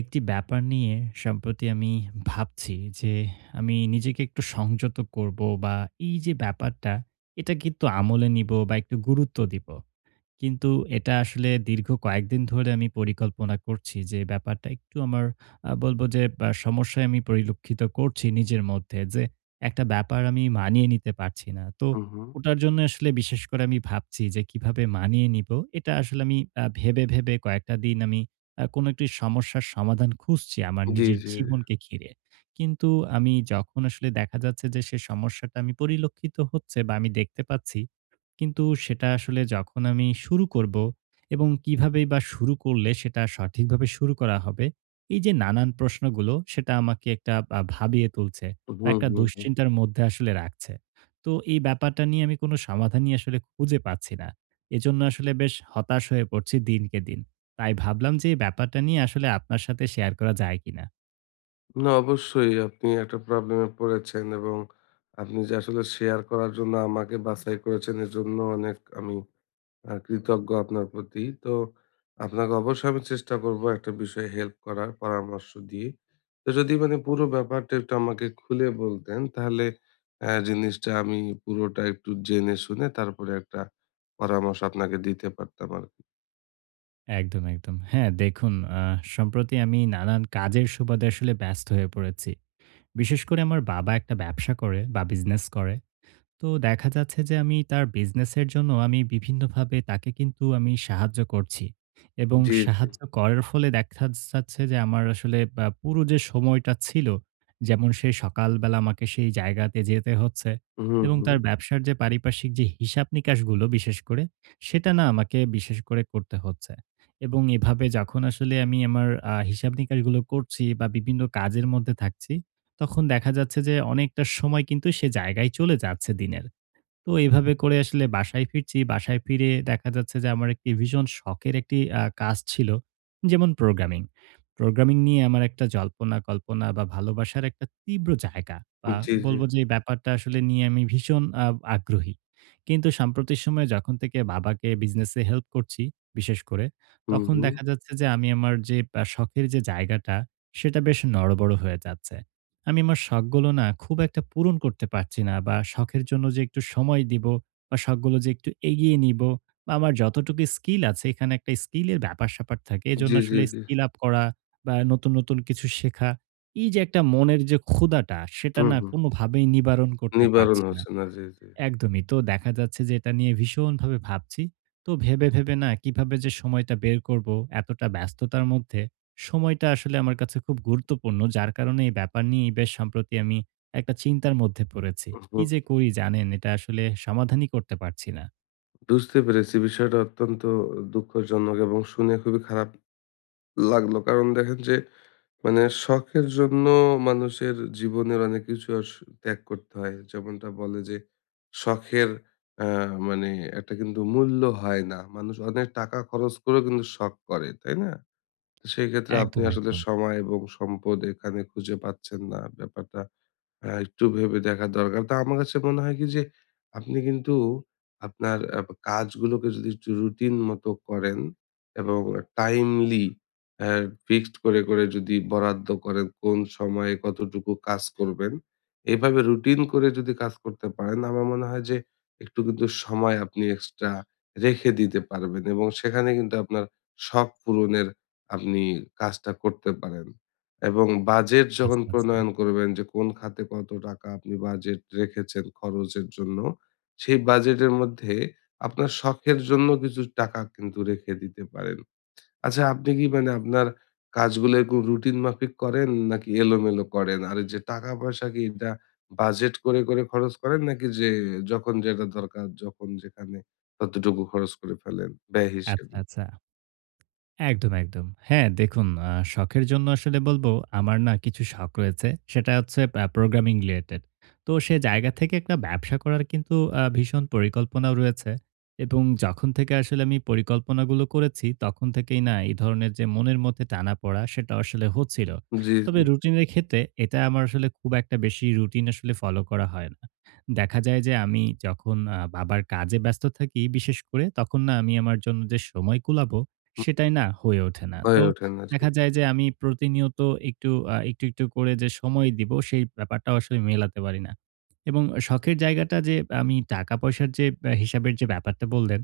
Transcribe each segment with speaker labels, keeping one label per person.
Speaker 1: একটি ব্যাপার নিয়ে সম্প্রতি আমি ভাবছি যে আমি নিজেকে একটু সংযত করব, বা এই যে ব্যাপারটা, এটা কিন্তু আমলে নিব বা একটু গুরুত্ব দিব। কিন্তু এটা আসলে দীর্ঘ কয়েকদিন ধরে আমি পরিকল্পনা করছি যে ব্যাপারটা একটু আমার, বলব যে, সমস্যায় আমি পরিলক্ষিত করছি নিজের মধ্যে যে একটা ব্যাপার আমি মানিয়ে নিতে পারছি না। তো
Speaker 2: হুম, হুম।
Speaker 1: ওটার জন্য আসলে বিশেষ করে আমি ভাবছি যে কিভাবে মানিয়ে নিবো? এটা আসলে আমি ভেবে, ভেবে কয়েকটা দিন আমি কোনো একটি সমস্যার সমাধান খুঁজছি আমার
Speaker 2: জি,
Speaker 1: নিজের
Speaker 2: জি, জি।
Speaker 1: জীবনকে ঘিরে। কিন্তু আমি যখন আসলে দেখা যাচ্ছে যে সে সমস্যাটা আমি পরিলক্ষিত হচ্ছে বা আমি দেখতে পাচ্ছি, কিন্তু সেটা আসলে যখন আমি শুরু করব এবং কিভাবেই বা শুরু করলে সেটা সঠিকভাবে শুরু করা হবে, এই যে নানান প্রশ্নগুলো সেটা আমাকে একটা ভাবিয়ে তুলছে বা
Speaker 2: হুম,
Speaker 1: একটা
Speaker 2: হুম, হুম।
Speaker 1: দুশ্চিন্তার মধ্যে আসলে রাখছে। তো এই ব্যাপারটা নিয়ে আমি কোনো সমাধানই আসলে খুঁজে পাচ্ছি না। এজন্য আসলে বেশ হতাশ হয়ে পড়ছি দিনকে দিন। তাই ভাবলাম যে এই ব্যাপারটা নিয়ে আসলে আপনার সাথে শেয়ার করা যায় কিনা?
Speaker 2: না, অবশ্যই আপনি একটা প্রবলেমে পড়েছেন, এবং আপনি যে আসলে শেয়ার করার জন্য আমাকে বাছাই করেছেন এজন্য অনেক আমি কৃতজ্ঞ আপনার প্রতি। তো আপনাকে অবশ্যই আমি চেষ্টা করব একটা বিষয়ে হেল্প করার পরামর্শ দিয়ে। তো যদি মানে পুরো ব্যাপারটা একটু আমাকে খুলে বলতেন, তাহলে জিনিসটা আমি পুরোটা একটু জেনে শুনে তারপরে একটা পরামর্শ আপনাকে দিতে পারতাম আরকি।
Speaker 1: একদম, একদম। হ্যাঁ, দেখুন, আ সম্প্রতি আমি নানান কাজের সুবাদে আসলে ব্যস্ত হয়ে পড়েছি। বিশেষ করে আমার বাবা একটা ব্যবসা করে বা বিজনেস করে। তো দেখা যাচ্ছে যে আমি তার বিজনেসের জন্য আমি বিভিন্নভাবে তাকে কিন্তু আমি সাহায্য করছি। এবং
Speaker 2: জি, জি।
Speaker 1: সাহায্য করার ফলে দেখা যাচ্ছে যে আমার আসলে বা পুরো যে সময়টা ছিল, যেমন সে সকালবেলা আমাকে সেই জায়গাতে যেতে হচ্ছে
Speaker 2: হুম,
Speaker 1: এবং
Speaker 2: হুম।
Speaker 1: তার ব্যবসার যে পারিপার্শ্বিক যে হিসাব-নিকাশগুলো বিশেষ করে, সেটা না আমাকে বিশেষ করে করতে হচ্ছে। এবং এভাবে যখন আসলে আমি আমার হিসাব-নিকাশগুলো করছি বা বিভিন্ন কাজের মধ্যে থাকছি, তখন দেখা যাচ্ছে যে অনেকটা সময় কিন্তু সে জায়গায় চলে যাচ্ছে দিনের। তো এভাবে করে আসলে বাসায় ফিরছি। বাসায় ফিরে দেখা যাচ্ছে যে আমার একটি ভীষণ শখের একটি কাজ ছিল। যেমন প্রোগ্রামিং। প্রোগ্রামিং নিয়ে আমার একটা জল্পনা কল্পনা বা ভালোবাসার একটা তীব্র জায়গা, বা
Speaker 2: জি, জি।
Speaker 1: বলব যে এই ব্যাপারটা আসলে নিয়ে আমি ভীষণ আগ্রহী। কিন্তু সাম্প্রতিক সময়ে যখন থেকে বাবাকে বিজনেসে হেল্প করছি বিশেষ করে,
Speaker 2: হুম,
Speaker 1: তখন
Speaker 2: হুম।
Speaker 1: দেখা যাচ্ছে যে আমি আমার যে শখের যে জায়গাটা, সেটা বেশ নড়বড় হয়ে যাচ্ছে। আমি আমার শখগুলো না খুব একটা পূরণ করতে পারছি না, বা শখের জন্য যে একটু সময় দিব বা শখগুলো যে একটু এগিয়ে নিব, বা আমার যতটুকু স্কিল আছে, এখানে একটা স্কিলের ব্যাপার-স্যাপার থাকে। এজন্য
Speaker 2: জি, জি,
Speaker 1: আসলে
Speaker 2: জি।
Speaker 1: স্কিল আপ করা বা নতুন, নতুন কিছু শেখা, এই যে একটা মনের যে ক্ষুধাটা, সেটা
Speaker 2: হুম,
Speaker 1: না
Speaker 2: হুম।
Speaker 1: কোনোভাবেই নিবারণ করতে
Speaker 2: নিবারণ
Speaker 1: পারছি না।
Speaker 2: হচ্ছে না। জি, জি।
Speaker 1: একদমই। তো দেখা যাচ্ছে যে এটা নিয়ে ভীষণভাবে ভাবছি। তো ভেবে, ভেবে না কিভাবে যে সময়টা বের করব এতটা ব্যস্ততার মধ্যে, সময়টা আসলে আমার কাছে খুব গুরুত্বপূর্ণ। যার কারণে এই ব্যাপার নিয়েই বেশ সম্প্রতি আমি একটা চিন্তার মধ্যে পড়েছি। কি
Speaker 2: হুম,
Speaker 1: যে করি জানেন, এটা আসলে সমাধানই করতে পারছি না।
Speaker 2: বুঝতে পেরেছি। বিষয়টা অত্যন্ত দুঃখজনক, এবং শুনে খুবই খারাপ লাগলো। কারণ দেখেন যে মানে শখের জন্য মানুষের জীবনের অনেক কিছু ত্যাগ করতে হয়। যেমনটা বলে যে শখের আ মানে একটা কিন্তু মূল্য হয় না। মানুষ অনেক টাকা খরচ করেও কিন্তু শখ করে, তাই না? তো সেক্ষেত্রে আপনি
Speaker 1: একদম,
Speaker 2: আসলে
Speaker 1: একদম।
Speaker 2: সময় এবং সম্পদ এখানে খুঁজে পাচ্ছেন না। ব্যাপারটা একটু ভেবে দেখা দরকার। তো আমার কাছে মনে হয় কি যে, আপনি কিন্তু আপনার কাজগুলোকে যদি একটু রুটিন মতো করেন, এবং টাইমলি অ্যা ফিক্সড করে যদি বরাদ্দ করেন কোন সময়ে কতটুকু কাজ করবেন, এভাবে রুটিন করে যদি কাজ করতে পারেন, আমার মনে হয় যে একটু কিন্তু সময় আপনি এক্সট্রা রেখে দিতে পারবেন, এবং সেখানে কিন্তু আপনার শখ পূরণের আপনি কাজটা করতে পারেন। এবং বাজেট যখন
Speaker 1: আচ্ছা, আচ্ছা।
Speaker 2: প্রণয়ন করবেন যে কোন খাতে কত টাকা আপনি বাজেট রেখেছেন খরচের জন্য, সেই বাজেটের মধ্যে আপনার শখের জন্য কিছু টাকা কিন্তু রেখে দিতে পারেন। আচ্ছা, আপনি কি মানে আপনার কাজগুলো এরকম রুটিন মাফিক করেন নাকি এলোমেলো করেন? আর এই যে টাকা-পয়সা কি এটা বাজেট করে খরচ করেন, নাকি যে যখন যেটা দরকার যখন যেখানে ততটুকু খরচ করে ফেলেন ব্যয়
Speaker 1: আচ্ছা,
Speaker 2: হিসেবে?
Speaker 1: আচ্ছা। একদম, একদম। হ্যাঁ, দেখুন, শখের জন্য আসলে বলবো, আমার না কিছু শখ রয়েছে। সেটা হচ্ছে প্রোগ্রামিং রিলেটেড। তো সে জায়গা থেকে একটা ব্যবসা করার কিন্তু ভীষণ পরিকল্পনাও রয়েছে, এবং যখন থেকে আসলে আমি পরিকল্পনাগুলো করেছি, তখন থেকেই না এই ধরনের যে মনের মধ্যে টানাপড়া, সেটা আসলে হচ্ছিল।
Speaker 2: জি, জি।
Speaker 1: তবে রুটিনের ক্ষেত্রে এটা আমার আসলে খুব একটা বেশি রুটিন আসলে ফলো করা হয় না। দেখা যায় যে আমি যখন বাবার কাজে ব্যস্ত থাকি বিশেষ করে, তখন না আমি আমার জন্য যে সময় কুলাবো,
Speaker 2: হুম,
Speaker 1: সেটাই না হয়ে ওঠে না।
Speaker 2: হয়ে
Speaker 1: তো
Speaker 2: ওঠে না। জি।
Speaker 1: দেখা যায় যে আমি প্রতিনিয়ত একটু একটু, একটু করে যে সময় দিব, সেই ব্যাপারটাও আসলে মেলাতে পারি না। এবং শখের জায়গাটা যে আমি টাকা-পয়সার যে হিসাবের যে ব্যাপারটা বললেন,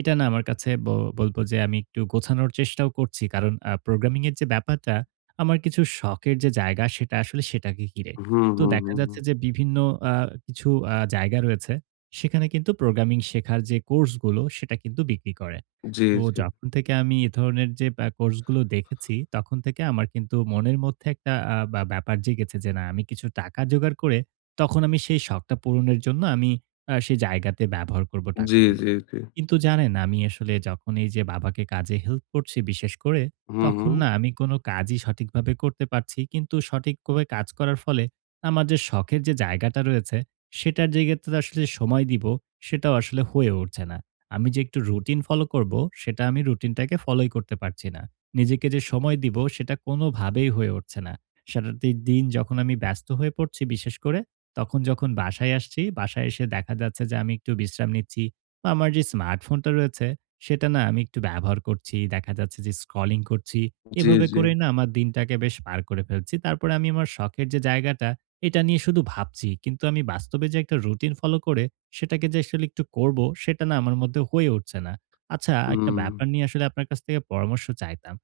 Speaker 1: এটা না আমার কাছে বলব যে আমি একটু গোছানোর চেষ্টাও করছি। কারণ প্রোগ্রামিং এর যে ব্যাপারটা, আমার কিছু শখের যে জায়গা সেটা আসলে সেটাকে ঘিরে।
Speaker 2: হুম,
Speaker 1: তো
Speaker 2: হুম,
Speaker 1: দেখা
Speaker 2: হুম, হুম।
Speaker 1: যাচ্ছে যে বিভিন্ন আ কিছু জায়গা রয়েছে, সেখানে কিন্তু প্রোগ্রামিং শেখার যে কোর্সগুলো সেটা কিন্তু বিক্রি করে।
Speaker 2: জি,
Speaker 1: তো
Speaker 2: জি।
Speaker 1: যখন থেকে আমি এ ধরনের যে কোর্সগুলো দেখেছি, তখন থেকে আমার কিন্তু মনের মধ্যে একটা আ ব্যা ব্যাপার জেগেছে যে, না আমি কিছু টাকা জোগাড় করে তখন আমি সেই শখটা পূরণের জন্য আমি সেই জায়গাতে ব্যবহার করব
Speaker 2: জি,
Speaker 1: টাকাগুলো।
Speaker 2: জি, জি।
Speaker 1: কিন্তু জানেন, আমি আসলে যখন এই যে বাবাকে কাজে হেল্প করছি বিশেষ করে,
Speaker 2: হুম, হুম।
Speaker 1: তখন না আমি কোনো কাজই সঠিকভাবে করতে পারছি। কিন্তু সঠিকভাবে কাজ করার ফলে আমার যে শখের যে জায়গাটা রয়েছে, সেটার জায়গাতে তো আসলে সময় দিব, সেটাও আসলে হয়ে উঠছে না। আমি যে একটু রুটিন ফলো করব, সেটা আমি রুটিনটাকে ফলোই করতে পারছি না। নিজেকে যে সময় দিব, সেটা কোনোভাবেই হয়ে উঠছে না। সারাটি দিন যখন আমি ব্যস্ত হয়ে পড়ছি বিশেষ করে, তখন যখন বাসায় আসছি, বাসায় এসে দেখা যাচ্ছে যে আমি একটু বিশ্রাম নিচ্ছি। বা আমার যে স্মার্টফোনটা রয়েছে, সেটা না আমি একটু ব্যবহার করছি। দেখা যাচ্ছে যে স্ক্রলিং করছি।
Speaker 2: জি,
Speaker 1: এভাবে
Speaker 2: জি।
Speaker 1: করেই না আমার দিনটাকে বেশ পার করে ফেলছি। তারপরে আমি আমার শখের যে জায়গাটা, এটা নিয়ে শুধু ভাবছি। কিন্তু আমি বাস্তবে যে একটা রুটিন ফলো করে সেটাকে যে আসলে একটু করব, সেটা না আমার মধ্যে হয়ে উঠছে না। আচ্ছা, একটা
Speaker 2: হুম।
Speaker 1: ব্যাপার নিয়ে আসলে আপনার কাছ থেকে পরামর্শ চাইতাম।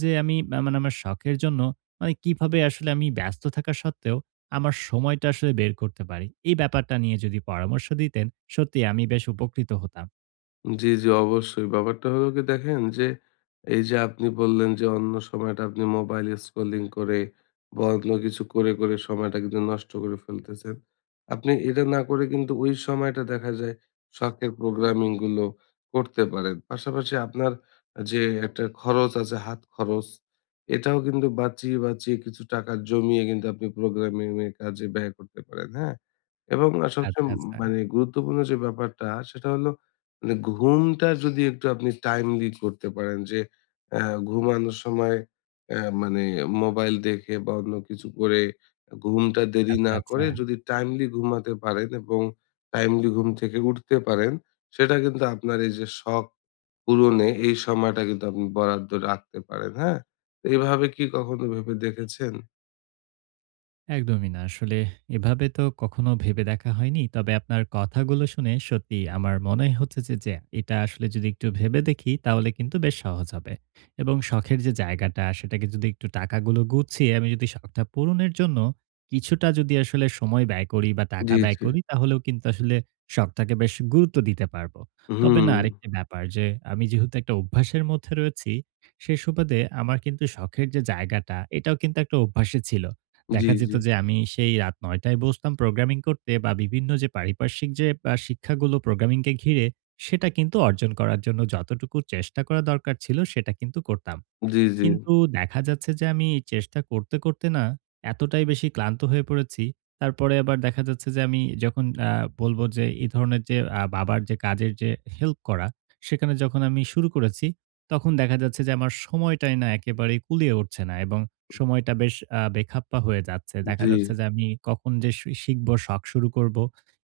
Speaker 1: যে আমি মানে আমার শখের জন্য, মানে কিভাবে আসলে আমি ব্যস্ত থাকা সত্ত্বেও আমার সময়টা আসলে বের করতে পারি। এই ব্যাপারটা নিয়ে যদি পরামর্শ দিতেন, সত্যিই আমি বেশ উপকৃত হতাম।
Speaker 2: জি, জি, অবশ্যই। ব্যাপারটা হলো কি দেখেন যে, এই যে আপনি বললেন যে অন্য সময়টা আপনি মোবাইল স্ক্রলিং করে বা অন্য কিছু করে সময়টা কিন্তু নষ্ট করে ফেলতেছেন। আপনি এটা না করে কিন্তু ওই সময়টা দেখা যায় শখের প্রোগ্রামিং গুলো করতে পারেন। পাশাপাশি আপনার যে একটা খরচ আছে হাত খরচ, এটাও কিন্তু বাঁচিয়ে, বাঁচিয়ে কিছু টাকা জমিয়ে কিন্তু আপনি প্রোগ্রামিং এর কাজে ব্যয় করতে পারেন, হ্যাঁ? এবং সবচেয়ে
Speaker 1: আচ্ছা, আচ্ছা।
Speaker 2: মানে গুরুত্বপূর্ণ যে ব্যাপারটা সেটা হলো, মানে ঘুমটা যদি একটু আপনি টাইমলি করতে পারেন, যে আ ঘুমানোর সময় মানে মোবাইল দেখে বা অন্য কিছু করে ঘুমটা দেরি
Speaker 1: আচ্ছা,
Speaker 2: না
Speaker 1: আচ্ছা।
Speaker 2: করে যদি টাইমলি ঘুমাতে পারেন এবং টাইমলি ঘুম থেকে উঠতে পারেন, সেটা কিন্তু আপনার এই যে শখ পূরণে এই সময়টা কিন্তু আপনি বরাদ্দ রাখতে পারেন, হ্যাঁ? তো এভাবে কি কখনো ভেবে দেখেছেন?
Speaker 1: একদমই না। আসলে এভাবে তো কখনো ভেবে দেখা হয়নি। তবে আপনার কথাগুলো শুনে সত্যিই আমার মনে হচ্ছে যে এটা আসলে যদি একটু ভেবে দেখি, তাহলে কিন্তু বেশ সহজ হবে। এবং শখের যে জায়গাটা সেটাকে যদি একটু টাকাগুলো গুছিয়ে আমি যদি শখটা পূরণের জন্য কিছুটা যদি আসলে সময় ব্যয় করি বা
Speaker 2: জি,
Speaker 1: টাকা ব্যয়
Speaker 2: জি।
Speaker 1: করি, তাহলেও কিন্তু আসলে শখটাকে বেশ গুরুত্ব দিতে পারবো। তবে
Speaker 2: হুম।
Speaker 1: না আরেকটি ব্যাপার, যে আমি যেহেতু একটা অভ্যাসের মধ্যে রয়েছি, সে সুবাদে আমার কিন্তু শখের যে জায়গাটা, এটাও কিন্তু একটা অভ্যাসে ছিল।
Speaker 2: জি,
Speaker 1: দেখা
Speaker 2: জি।
Speaker 1: যেত যে আমি সেই রাত ৯ঃ০০ টায় বসতাম প্রোগ্রামিং করতে, বা বিভিন্ন যে পারিপার্শ্বিক যে শিক্ষাগুলো প্রোগ্রামিংকে ঘিরে, সেটা কিন্তু অর্জন করার জন্য যতটুকু চেষ্টা করা দরকার ছিল, সেটা কিন্তু করতাম।
Speaker 2: জি, জি।
Speaker 1: কিন্তু দেখা যাচ্ছে যে আমি চেষ্টা করতে, করতে না এতটাই বেশি ক্লান্ত হয়ে পড়েছি। তারপরে আবার দেখা যাচ্ছে যে আমি যখন বলব যে এই ধরনের যে বাবার যে কাজের যে হেল্প করা, সেখানে যখন আমি শুরু করেছি, তখন দেখা যাচ্ছে যে আমার সময়টাই না একেবারেই কুলিয়ে উঠছে না এবং সময়টা বেশ বেখাপ্পা হয়ে যাচ্ছে। দেখা
Speaker 2: জি,
Speaker 1: যাচ্ছে যে আমি কখন যে শিখব, শখ শুরু করব,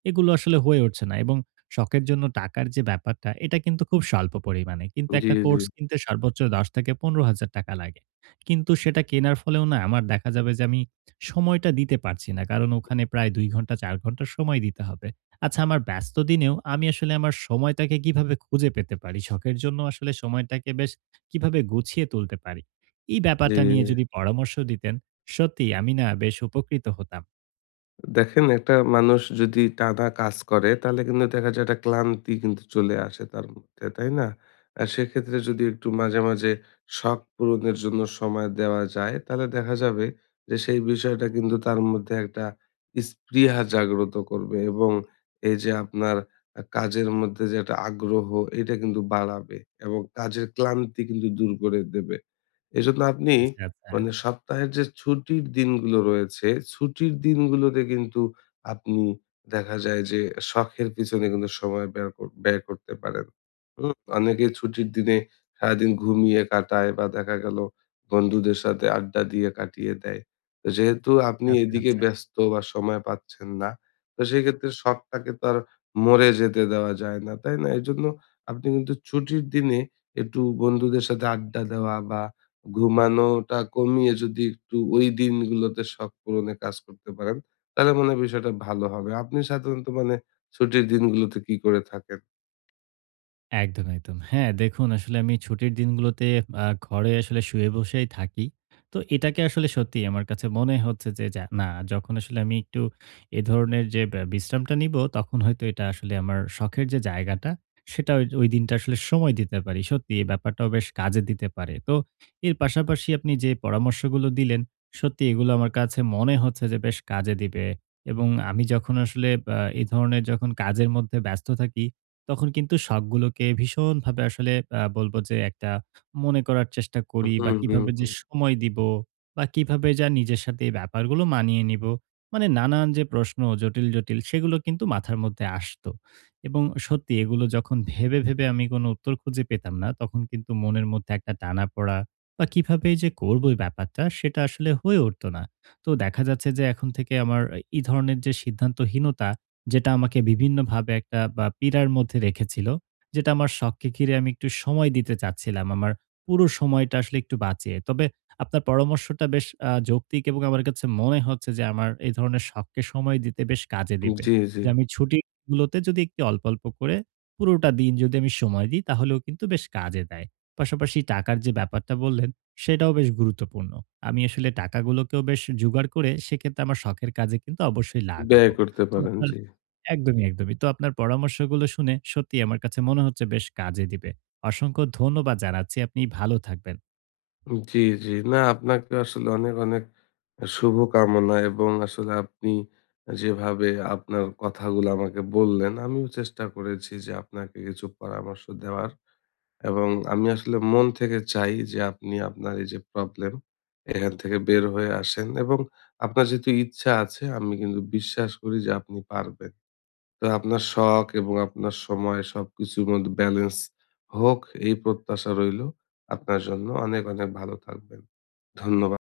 Speaker 1: এগুলো আসলে হয়ে উঠছে না এবং শখের জন্য টাকার যে ব্যাপারটা, এটা কিন্তু খুব স্বল্প পরিমাণে। কিন্তু
Speaker 2: জি,
Speaker 1: একটা কোর্স কিনতে সর্বোচ্চ ১০ থেকে ৳১৫,০০০ লাগে। কিন্তু সেটা কেনার ফলেও না আমার দেখা যাবে যে আমি সময়টা দিতে পারছি না। কারণ ওখানে প্রায় ২ ঘন্টা ৪ ঘন্টা সময় দিতে হবে। আচ্ছা, আমার ব্যস্ত দিনেও আমি আসলে আমার সময়টাকে কিভাবে খুঁজে পেতে পারি? শখের জন্য আসলে সময়টাকে বেশ কিভাবে গুছিয়ে তুলতে পারি? এই
Speaker 2: জি,
Speaker 1: ব্যাপারটা নিয়ে
Speaker 2: জি।
Speaker 1: যদি পরামর্শ দিতেন, সত্যিই আমি না বেশ উপকৃত হতাম।
Speaker 2: দেখেন, একটা মানুষ যদি টানা কাজ করে তাহলে কিন্তু দেখা যায় একটা ক্লান্তি কিন্তু চলে আসে তার মধ্যে, তাই না? আর সেক্ষেত্রে যদি একটু মাঝে মাঝে শখ পূরণের জন্য সময় দেওয়া যায়, তাহলে দেখা যাবে যে সেই বিষয়টা কিন্তু তার মধ্যে একটা স্পৃহা জাগ্রত করবে, এবং এই যে আপনার কাজের মধ্যে যে একটা আগ্রহ, এটা কিন্তু বাড়াবে এবং কাজের ক্লান্তি কিন্তু দূর করে দেবে। এজন্য আপনি
Speaker 1: আচ্ছা, আচ্ছা।
Speaker 2: মানে সপ্তাহের যে ছুটির দিনগুলো রয়েছে, ছুটির দিনগুলোতে কিন্তু আপনি দেখা যায় যে শখের পিছনে কিন্তু সময় ব্যয় করতে পারেন। হুম? অনেকে ছুটির দিনে সারাদিন ঘুমিয়ে কাটায়, বা দেখা গেল বন্ধুদের সাথে আড্ডা দিয়ে কাটিয়ে দেয়। তো যেহেতু আপনি
Speaker 1: আচ্ছা,
Speaker 2: এদিকে
Speaker 1: আচ্ছা।
Speaker 2: ব্যস্ত বা সময় পাচ্ছেন না, তো সেক্ষেত্রে শখটাকে তো আর মরে যেতে দেওয়া যায় না, তাই না? এজন্য আপনি কিন্তু ছুটির দিনে একটু বন্ধুদের সাথে আড্ডা দেওয়া বা ঘুমানোটা কমিয়ে যদি একটু ওই দিনগুলোতে শখ পূরণে কাজ করতে পারেন, তাহলে মনে হয় বিষয়টা ভালো হবে। আপনি সাধারণত মানে ছুটির দিনগুলোতে কি করে থাকেন?
Speaker 1: একদম, একদম। হ্যাঁ, দেখুন, আসলে আমি ছুটির দিনগুলোতে ঘরে আসলে শুয়ে বসেই থাকি। তো এটাকে আসলে সত্যি আমার কাছে মনে হচ্ছে যে যা না, যখন আসলে আমি একটু এ ধরনের যে বিশ্রামটা নিবো, তখন হয়তো এটা আসলে আমার শখের যে জায়গাটা, সেটা ওই ওই দিনটা আসলে সময় দিতে পারি। সত্যি এই ব্যাপারটাও বেশ কাজে দিতে পারে। তো এর পাশাপাশি আপনি যে পরামর্শগুলো দিলেন, সত্যি এগুলো আমার কাছে মনে হচ্ছে যে বেশ কাজে দিবে। এবং আমি যখন আসলে এই ধরনের যখন কাজের মধ্যে ব্যস্ত থাকি, তখন কিন্তু শখগুলোকে ভীষণভাবে আসলে বলব যে একটা মনে করার চেষ্টা করি, বা
Speaker 2: হুম, হুম,
Speaker 1: কিভাবে যে
Speaker 2: হুম।
Speaker 1: সময় দিব, বা কিভাবে যা নিজের সাথে এই ব্যাপারগুলো মানিয়ে নিব। মানে নানান যে প্রশ্ন জটিল, জটিল, সেগুলো কিন্তু মাথার মধ্যে আসতো। এবং সত্যি এগুলো যখন ভেবে, ভেবে আমি কোনো উত্তর খুঁজে পেতাম না, তখন কিন্তু মনের মধ্যে একটা টানাপড়া, বা কিভাবে যে করব এই ব্যাপারটা, সেটা আসলে হয়ে উঠত না। তো দেখা যাচ্ছে যে এখন থেকে আমার এই ধরনের যে সিদ্ধান্তহীনতা, যেটা আমাকে বিভিন্নভাবে একটা বা পীড়ার মধ্যে রেখেছিল। যেটা আমার শখকে ঘিরে আমি একটু সময় দিতে চাচ্ছিলাম, আমার পুরো সময়টা আসলে একটু বাঁচিয়ে। তবে আপনার পরামর্শটা বেশ যৌক্তিক, এবং আমার কাছে মনে হচ্ছে যে আমার এই ধরনের শখকে সময় দিতে বেশ কাজে দিবে।
Speaker 2: জি, জি।
Speaker 1: যে আমি ছুটিগুলোতে যদি একটু অল্প, অল্প করে পুরোটা দিন যদি আমি সময় দিই, তাহলেও কিন্তু বেশ কাজে দেয়। পাশাপাশি টাকার যে ব্যাপারটা বললেন, সেটাও বেশ গুরুত্বপূর্ণ। আমি আসলে টাকাগুলোকেও বেশ জোগাড় করে সেক্ষেত্রে আমার শখের কাজে কিন্তু অবশ্যই
Speaker 2: ব্যয়
Speaker 1: লাগাবো।
Speaker 2: করতে
Speaker 1: তো
Speaker 2: পারেন।
Speaker 1: আপনার,
Speaker 2: জি।
Speaker 1: একদমই, একদমই। তো আপনার পরামর্শগুলো শুনে সত্যিই আমার কাছে মনে হচ্ছে বেশ কাজে দিবে। অসংখ্য ধন্যবাদ জানাচ্ছি। আপনি ভালো থাকবেন।
Speaker 2: জি, জি। না, আপনাকে আসলে অনেক, অনেক শুভকামনা, এবং আসলে আপনি যেভাবে আপনার কথাগুলো আমাকে বললেন, আমিও চেষ্টা করেছি যে আপনাকে কিছু পরামর্শ দেওয়ার। এবং আমি আসলে মন থেকে চাই যে আপনি আপনার এই যে প্রবলেম, এখান থেকে বের হয়ে আসেন, এবং আপনার যেহেতু ইচ্ছা আছে, আমি কিন্তু বিশ্বাস করি যে আপনি পারবেন। তো আপনার শখ এবং আপনার সময়, সবকিছুর মধ্যে ব্যালেন্স হোক, এই প্রত্যাশা রইলো। আপনার জন্য অনেক অনেক ভালো থাকবেন। ধন্যবাদ।